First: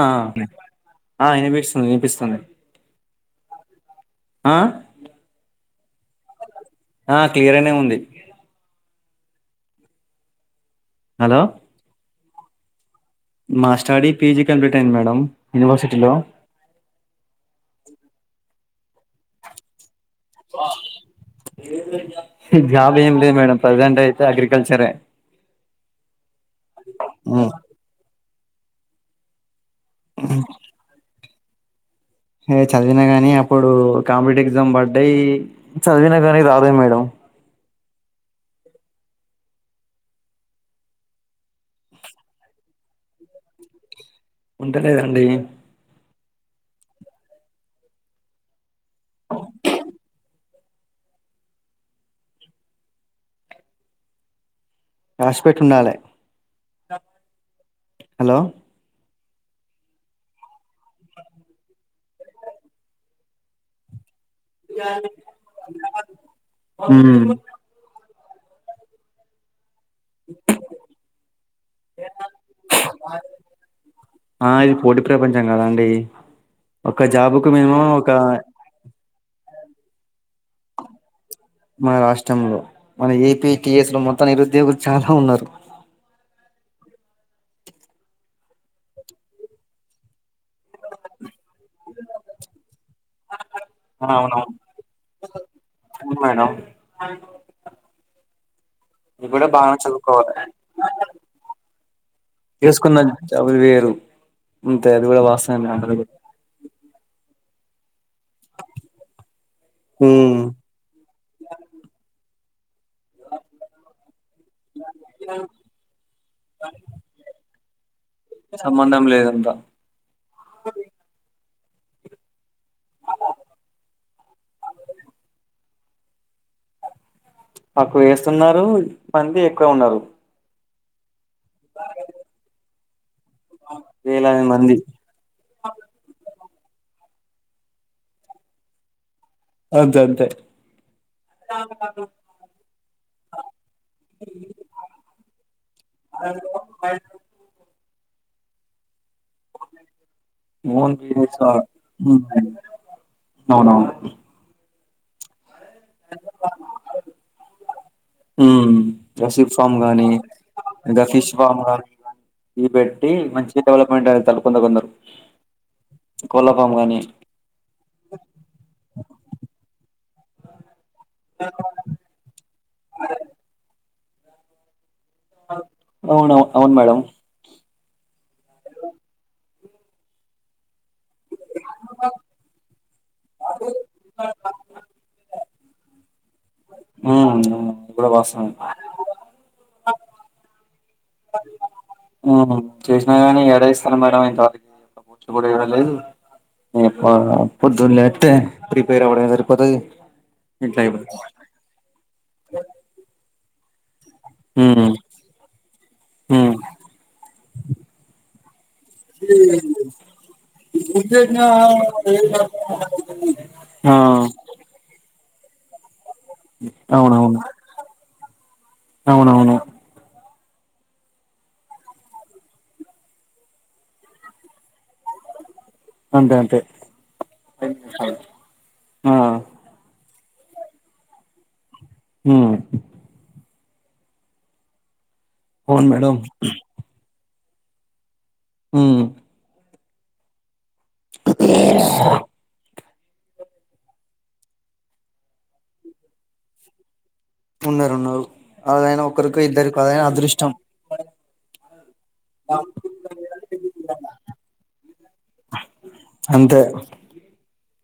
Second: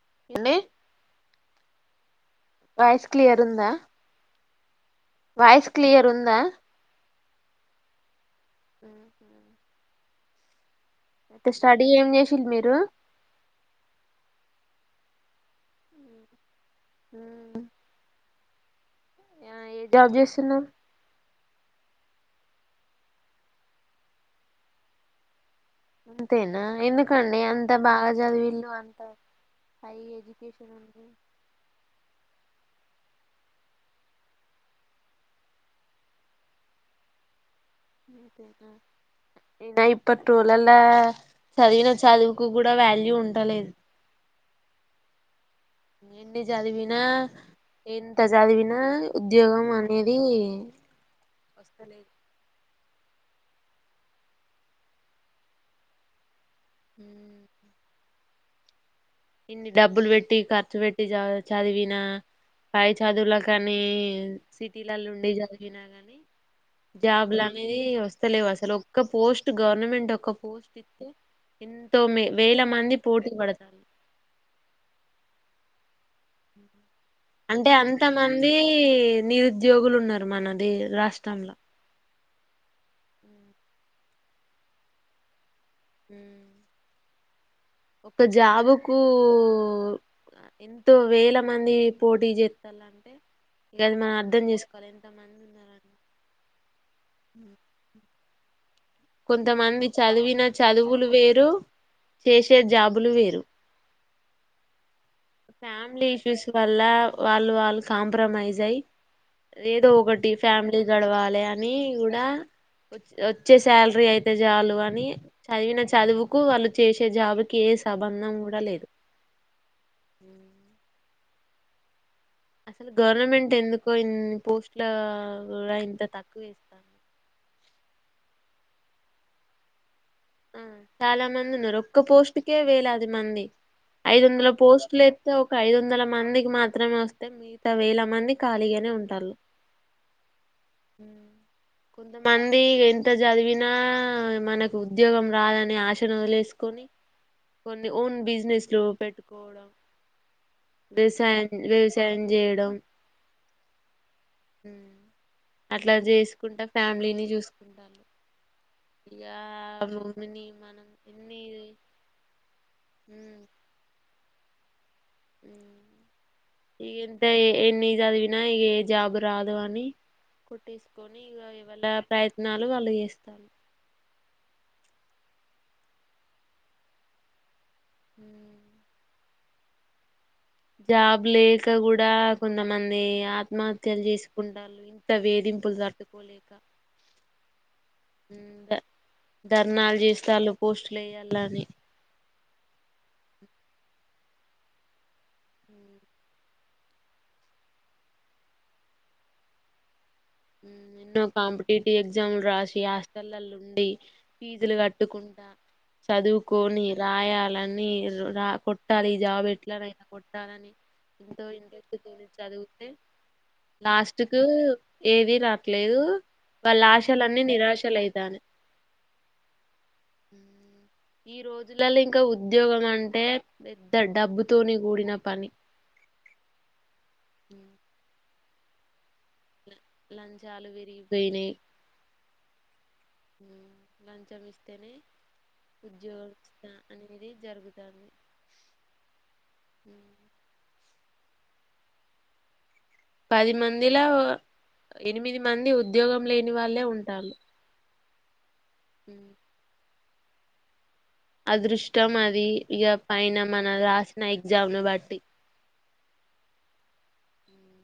ఆ ఏండి ఆ అనిపిపిస్తుంది వినిపిస్తుంది వాయిస్ క్లియరుందా ఆ వాయిస్ క్లియర్ ఉందా ఆ క్లియర్గానే ఉంది [inaudible] అయితే స్టడీ ఏం చేసి మీరు మాస్టర్డీ పీజీ కంప్లీట్ అయింది మేడం యూనివర్సిటీలో హ చేస్తున్నారు ఏది జాబ్ ఏం లేదు మేడం ప్రజెంట్ అయితే అగ్రికల్చరే అంతేనా ఎందుకండి అంత బాగా చదివిల్లు అంతా హై ఎడ్యుకేషన్ ఉంది ఏ చదివినా గానీ అప్పుడు కాంపిటేవ్ ఎగ్జామ్ పడ్డాయి చదివినా కానీ రాదుే మేడం అదద అయినా ఇప్ప టోలల చదివిన చదువుకు కూడా వాల్యూ ఉండలేదు ఉండలేదండి ఎన్ని చదివిన ఎంత చదివినా ఉద్యోగం అనేది వస్తలేదు రాసిపెట్టు ఉండాలి హ హలో ఇన్ని డబ్బులు పెట్టి ఖర్చు పెట్టి చ చదివిన కాయి చదువులా కానీ సిటీలలో ఉండి జరిగినా గాని జాబ్ మ్మ్ లు అనేది వస్తు వత్త లేవు అసలు ఒక్క పోస్ట్. గవర్నమెంట్ ఒక పోస్ట్ ఇతే వేల మంది పోటీ పడతారు. ఆ ఇది పోటీ ప్రపంచం కదండి. ఒక జాబుకు అంటే మినిమం అంత ఒక మంది నిరు. ఉద్యోగులు ఉన్నారు మనది రాష్ట్రంలో. రాష్ట్రం లో మన ఏపీటిఎస్ లో మొత్తం నిరుద్యోగులు చాలా ఉన్నారు. హ ఒక జాబుకు. ఎంతో వేల మంది పోటీ చేస్తున్నారు. గది అది మనం అర్థం అవునవును చేసుకోవాలి ఎంత మంది ఉన్నార. అవును మేడం [inaudible] ఇప్పుడు బాగా కొంతమంది చదివిన చదువుకోవాలి. చదువులు వేరు చేసే చేసుకున్న జాబులు అవి వేరు, హ్మ్. ఫ్యామిలీ ఇష్యూస్ వల్ల వాళ్ళు. కాంప్రమైజ్ అయి ఏదో ఒకటి ఉమ్ ఫ్యామిలీ గడవాలి అని కూడా. వచ్చే శాలరీ అయితే చాలు అని చదివిన చదువుకు వాళ్ళు చేసే జాబుకి. సంబంధం కూడా లేదు. లేదు అంతా. అసలు గవర్నమెంట్ ఎందుకో ఇన్ని పోస్ట్ల కూడా ఇంత తక్కువ వేస్తార. అప్పుడు వేస్తున్నారు, మంది ఎక్కువ ఉన్నారు. ఆ చాలా మంది ఉన్నారు ఒక్క పోస్ట్ కే వేలాది. మంది ఐదు వేలాది వందల మంది పోస్టులు ఎస్తతే ఒక ఐదు వందల మంది. మాత్రమే వస్తే మిగతా వేల మంది ఖాళీగానే ఉంటారు. అంతే అంతే. కొంతమంది ఎంత చదివినా మనకు. ఉద్యోగం రాదనే ఆశను వదిలేసుకొని కొన్ని ఓన్ బిజినెస్ లో. పెట్టుకోవడం. ఓన్ బిజినెస్ వ్యవసాయం, వ్యవసాయం చేయడం. అవునవును ఉమ్, అట్లా చేసుకుంటా. ఫ్యామిలీని చూసుకుంటాను ఇగ. కానీ మమ్మీని మనం ఈడ ఫిష్ ఎన్ని ఇగ ఫామ్ ఇ పెట్టి మంచి డెవలప్మెంట్ అ తలు. కొందగొందరు. [inaudible] కొట్టేసుకొని ఇగా ఎ వాళ ప్రయత్నాలు వాళ్ళు చేస్త. అవునువు అవును మేడం. జాబ్ లేక కూడా కొంతమంది ఆత్మహత్యలు చేసుకుంటారు ఇంత వేధింపు. [inaudible] హా ఇది కూడా వాస్తవమే. ద ధర్నాలు చేస్త వాళ్ళు పోస్టులు వేయాలని. చేసినా గాని ఎడ ఇస్తాను. మేడంమ్ ఇంత వాళ్ళకి కూర్చు కూడా ఇవ్వలేదు. ప్ప పొద్దున లేస్తే ప్రిపేర్ అవ్వడమే సరిపోద్ది. ఎన్నో కాంపిటేటివ్ ఎగ్జామ్లు రాసి హాస్టలలో ఉండి. ఫీజులు హ్మ్ కట్టుకుంటా, హ్మ్ చదువుకొని రాయాలని రా. కొట్టాలి ఈ జాబ్ ఎట్లా కొట్టాలని ఎంతో ఇంట్రెస్ట్ గురించి చదివితే. ఆ లాస్ట్ కు ఏది రాట్లేదు. వాళ్ళ అవునవును ఆశలన్నీ నిరాశలైతానేయ. అవునవును ఈ రోజులలో ఇంకా ఉద్యోగం అంటే పెద్ద డబ్బుతోని కూడిన పని. అంతే అంటే ఉమ్, ఆ. ల- లంచాలు పేరిగిపోయినాయి ఊ లంచం ఇస్తేనే అవును మేడం ఉద్యోగం ఇస్తా అనేది జరుగుతుంది ఊ అ [inaudible] పది మందిలా ఎనిమిది మంది ఉద్యోగం లేని వాళ్ళే ఉం ఉన్నారుర ఉన్నారు అదైనా ఒకరికి ఇద్దరికి అదైనా అదృష్టం అదృష్టం అది ఇగా పైన మన రాసిన ఎగ్జామ్ను బట్టి అంతే ఉమ్.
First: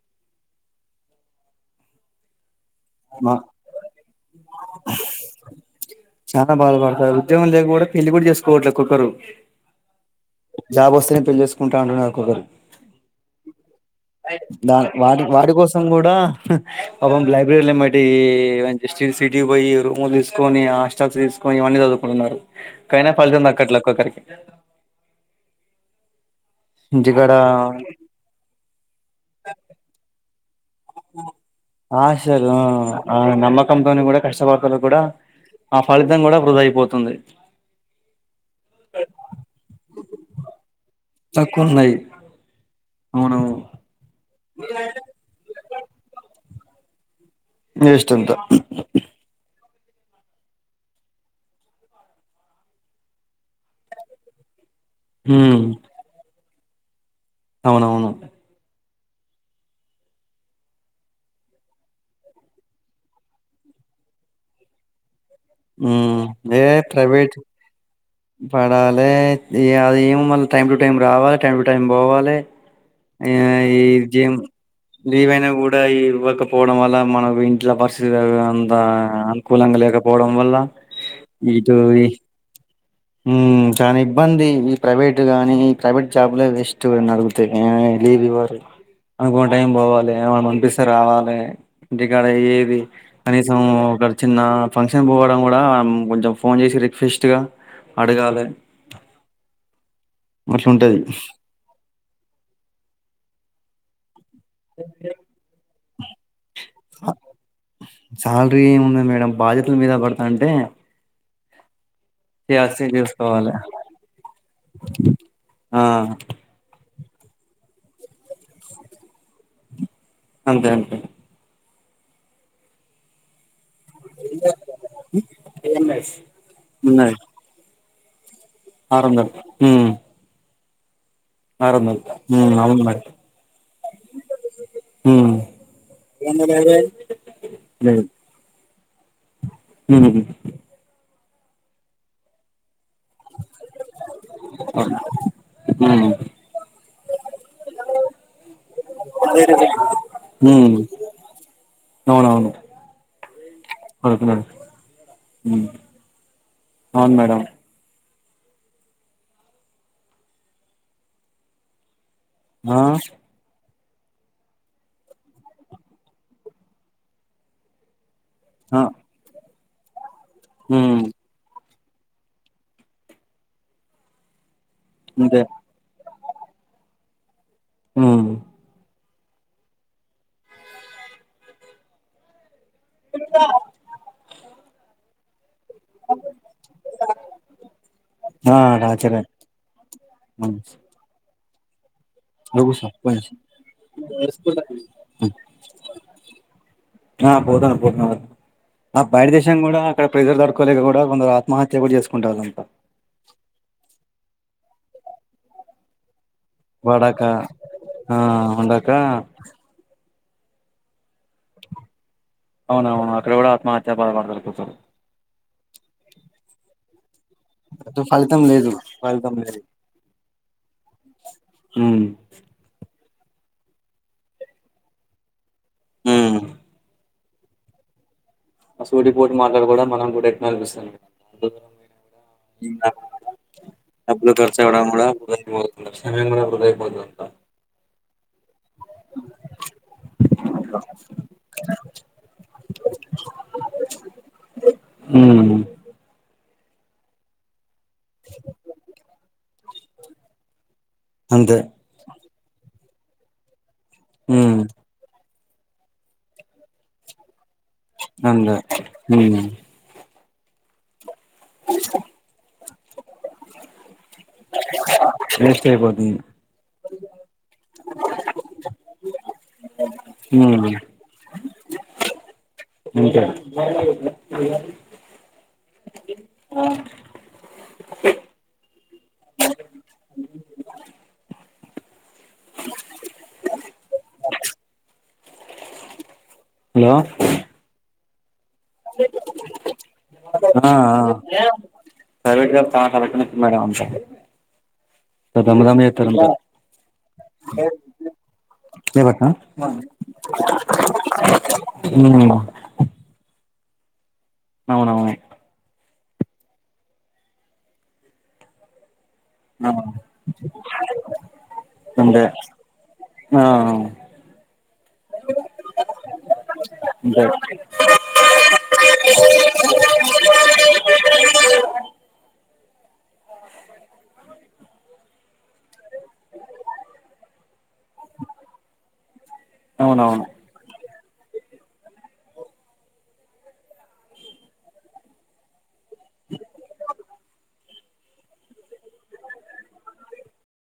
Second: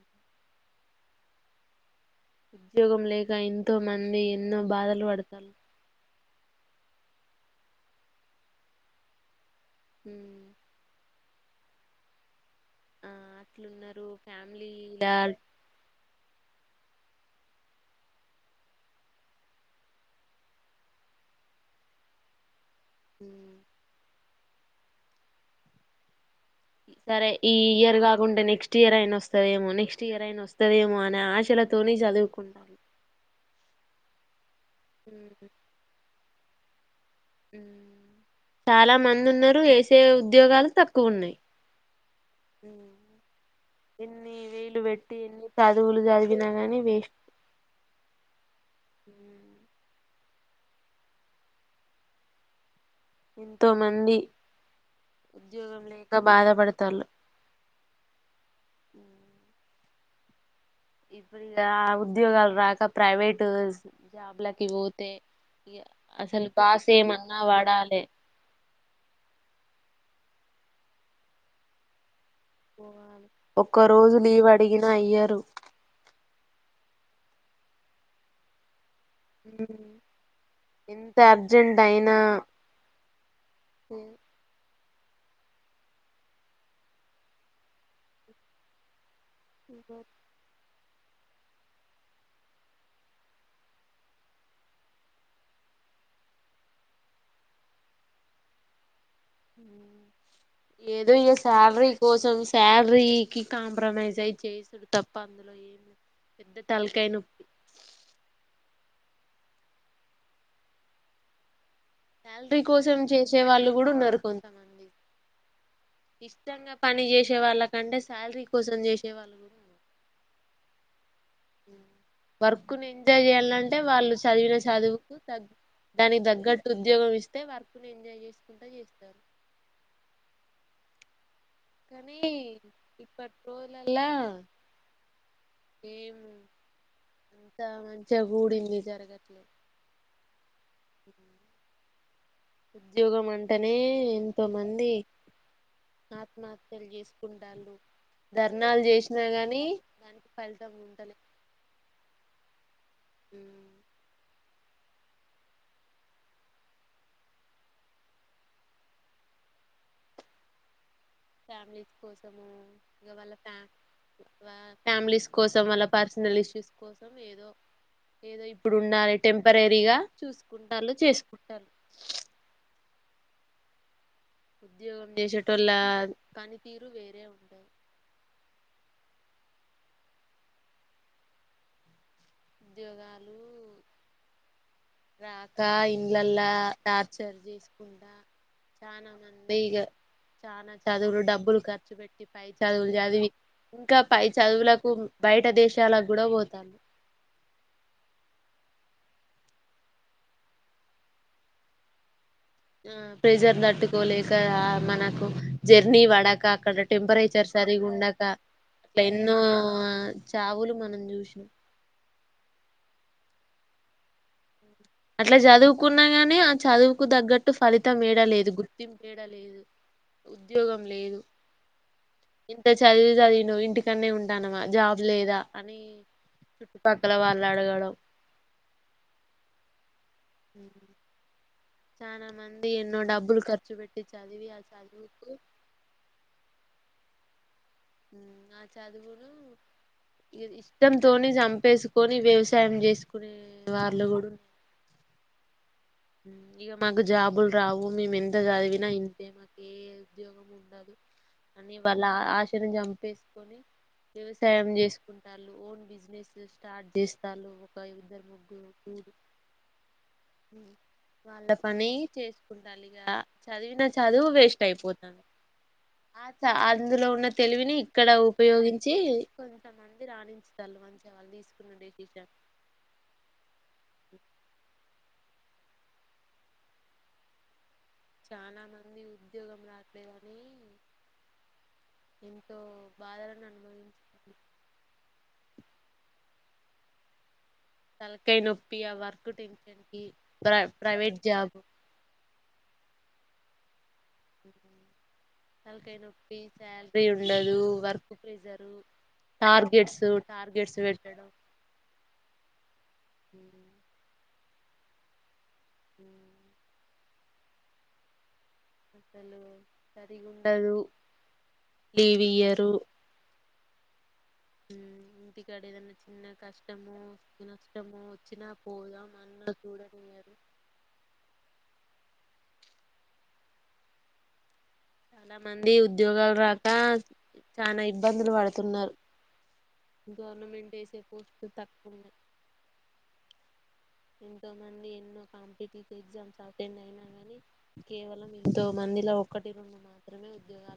ఉద్యోగం లేక మా ఎంతో మంది ఎన్నో బాధలు పడతారు చాలా బాధపడతారు ఉద్యోగం లేక కూడా పెళ్లి కూడా చేసుకోవట్లే ఒక్కొక్కరు ఊ పెళ్ళిచేకుంట అంటరు కొందరు ఆ అట్లున్నారు దా ఫ్యామిలీలా వాడి వాటి కోసం కూడా పాపం లు బట్టి ఈ సిటీకి పోయి రూమ్లు తీసుకొని హస్టల్స్ తీసుకొని ఇవన్నీ చదువుకుంటున్నారు కైనా ఫలితం దక్కట్లే ఒక్కొక్కరికి సరే ఇంటికాడ ఈ ఇయర్ కాకుంటే నెక్స్ట్ ఇయర్ అయిన వస్తదేమో నెక్స్ట్ ఇయర్ అయిన వస్తదేమో అని ఆశ తోని చదువుకు అ ఆ కనీ కూడా కష్ట పడేటోల్లకి కూడా ఆ ఫలితం కూడా వృధ అయిపోతుంది చాలా మంది ఉన్నారు వేసే ఉద్యోగాలు తక్కు తకున్నాయి ఎన్ని వెలు వెట్టి ఎన్ని చదువులు చదివినగాని అన్ని వేస్ట్ ఆ వెస్టింత ఎంతో మంది ఉమ్ ఉద్యోగం లేక బాధపడతాళ్లు అవునవును ఇప్పుడు ఉద్యోగాలు రాక ప్రైవేటు జాబ్లకి పోతే ఉమ్ అసలు బాస్ ఏమన్నా పడాలే పడాలి అది ఏమి మళ్ళ టైం టు టైం రావాలి టైం టు టైం పోవాలి ఆ ఒక్క ఈ రోజు నిజం లీవ్ అడిగినా ఇయ్యరు లీవైన కూడా ఇవ్వక పోవడం వల్ల మనకు ఇంట్లో పరిస్థితు అంతా అనుకూలంగా లేకపోవడం వల్ల ఎంత ఇటు అర్జెంట్ ఈ అయినా ఊ చాన ఇబ్బంది ప్రైవేట్ గానీ ప్రైవేట్ జాబ్ లే వేస్ట్ నన్నుఅడిగుతే లీవ్ ఇవ్వారు అనుకో టైం పోవాలే అనిపిస్తుంది రావాలి ఇంటి కాడ ఏది కనీసం ఒక చిన్న ఫంక్షన్ పోవడం కూడా కొంచెం ఫోన్ చేసి రిక్వెస్ట్గా అడగాలె ఏదో ఇగా శాలరీ కోసం శాలరీకి కాంప్రమైజ్ అయి చేస్త తప్ప ఏం పెద్ద తలకాయ నొప్పి సాలరీ ఏం ఉండాది మే బాధ్యతల మీద పడుతాంటే శాలరీ కోసం చేసే చేసుకోవాలి వాళ్ళు కూడా ఉన్నారు కొంతమంది ఆ ఇష్టంగా పని చేసే వాళ్ళకంటే శాలరీ కోసం చేసే వాళ్ళు కూడా ఉన్నారు అంతే అంతే వర్కుని ఎంజాయ్ చేయాలాంటే అ వాళ్ళు చదివిన చదువుకు దానికి తగ్గట్టు ఉద్యోగం ఉన్నది ఇస్తే వర్క్ ఎంజాయ్ చేస్తరూ ఆరు వందలు ఆరు వందలు కానీ ఉమ్ అవును మరి ఇప్పటి రోజుల్లాల ఉమ్ ఏం అంత మంచిగా గుడింది జరగట్లే హు హు ఉద్యోగం అంటనే ఎంతో మంది అవును ఉమ్ ఆత్మహత్యలు చేసుకుంటళ్ళు ధర్నాలు చేసినా గాని దానికి ఫలితం ఉంటలే అవున ఆహా అవును మేడం ఫ్యామిలీ కోసము ఆ ఇక వాళ్ళ ఫ్యా ఫ్యామిలీస్ కోసం వాళ్ళ పర్సనల్ ఇష్యూస్ కోసం ఏదో ఏదో ఇప్పుడు ఆ ఉండాలి టెంపరరీగా చూసుకుంటారు ఉమ్ చేసుకుంటారు. ఉద్యోగం అంతే చేసేటో లా పనితీరు వేరే ఉంటాయి. ఊ ఉద్యోగాలు ఇంకా రాక ఇండ్లలా టార్చర్ చేసుకుంటా, ఆ రాజాగారు చానామంది ఈ చానా ఆ చదువుకు డబ్బులు ఖర్చు పై కూసో చదువులు పోయి చదివి ఇంకా పై చదువులకు ఉమ్, బయట దేశాలకు కూడా పోతాళ్ళు, ఆ పోతాన్నాం ఆ బయట దేశం కూడా అక్కడ ప్రెజర్ తట్టుకోలేక కూడా కొందరు ఆత్మహత్య కూడా చేసుకుంటాళ్ళు ఆ ప్రెజర్ తట్టుకోలేక మనకు జర్నీ పడక అక్కడ వాడాక టెంపరేచర్ సరిగా ఆ ఉండక ఉండక అట్లా ఎన్నో చావులు మనం చూసినాం, అవునవు అక్కడ కూడా ఆత్మహత్యా పలు పడతారు కొంచెం ఇట్లా చదువుకున్నా గాని ఆ చదువుకు తగ్గట్ అట్టు ఫలితం ఏడ లేదు గుర్తింపు ఏడ లేదు ఉద్యోగం లేదు, ఉమ్ ఇంత చదువు చదివిను ఇంటి కనే ఉంటానమా జాబ్ లేదా అని ఉమ్. చుట్టుపక్క పక్కల వాళ్ళు అడగడం ఆ సూటి పోటి మాట్లాలు కూడా మనం కూడా ఎక్కువ ఉమ్, ఆనిపిస్తుాంది. చాలా మంది ఎన్నో డబ్బులు ఖర్చు పెట్టి డబ్బులు చదివి ఆ ఖర్చువడం కూడా చదువుకు వృధాపోతు సమయం కూడా వృదయిపోతుంది. ఆ చదువులు ఇష్టంతోని చంపేసుకొని వ్యవసాయం చేసుకునే వాళ్లో కూడా ఉ ఊ ఇగా మాకు జాబులు రావు మేము ఎంత చదివినా ఇంతే మాకు ఉద్యోగం ఉండదు అంతే అని వాళ్ళ ఆశ చంపి వేసుకొని ఉమ్ వ్యవసాయం చేసుకుంటారు ఓన్ బిజినెస్ స్టార్ట్ చేస్తారు. ఇద్దరు అంతే ముగ్గులు ఉమ్ వాళ్ళ పని చే చాలుగా చదివిన చదువు వేస్ట్ అయిపోతుంది వేస్ట్ అయిపోతుంది చాలిగా అందులో ఉన్న తెలివిని ఇక్కడ ఉపయోగించి కొంతమంది ఉమ్ రాణించుతలు మంచిగా వాళ్ళు తీసుకు [unintelligible] [unintelligible] చాలా మంది ఉద్యోగం రాట్లేదని ఎంతో బాధలను అనుభవించుతున్నారు. హాలో పెయి నొప్పి ఆ వర్క్ టెన్షన్ కి ప్రై ఆ ప్రైవేట్ ఆ జాబ్ ప్రైవేట్ జాబ్ చాలా కరెక్ట్నెస్ మేడం అమ్ముతాలే ఉహు తలకాయ చేత్తారంతా నొప్పి శ్యాలరీ ఉండదు వర్క్ ప్రెజర్ లేవట్నా టార్గెట్స్ టార్గెట్స్ పెట్టడం ఉమ్ అవునవును హ్మ్ అసలు ఆ సరిగా ఉండదు లీవ్ అంతే ఇయ్యరు ఆ [inaudible] ఇంటికాడ ఏదన్నా చిన్న కష్టము అంతే ఏదన్నా నష్టము వచ్చినా పోదాం అన్న చూడనివ్వరు [inaudible] కొంతమంది ఉద్యోగాలు రాక చానా ఇబ్బందులు పడుతున్నారు అవునవును గవర్నమెంట్ ఏసే పోస్ట్లు తక్కువ ఉన్నాయి ఎంతో మంది ఎన్నో కాంపిటీ ఎగ్జామ్స్ అటెండ్ అయినా గాని కేవలం ఎంతో మందిలో ఒక్కటి రెండు మాత్రమే ఉద్యోగాలు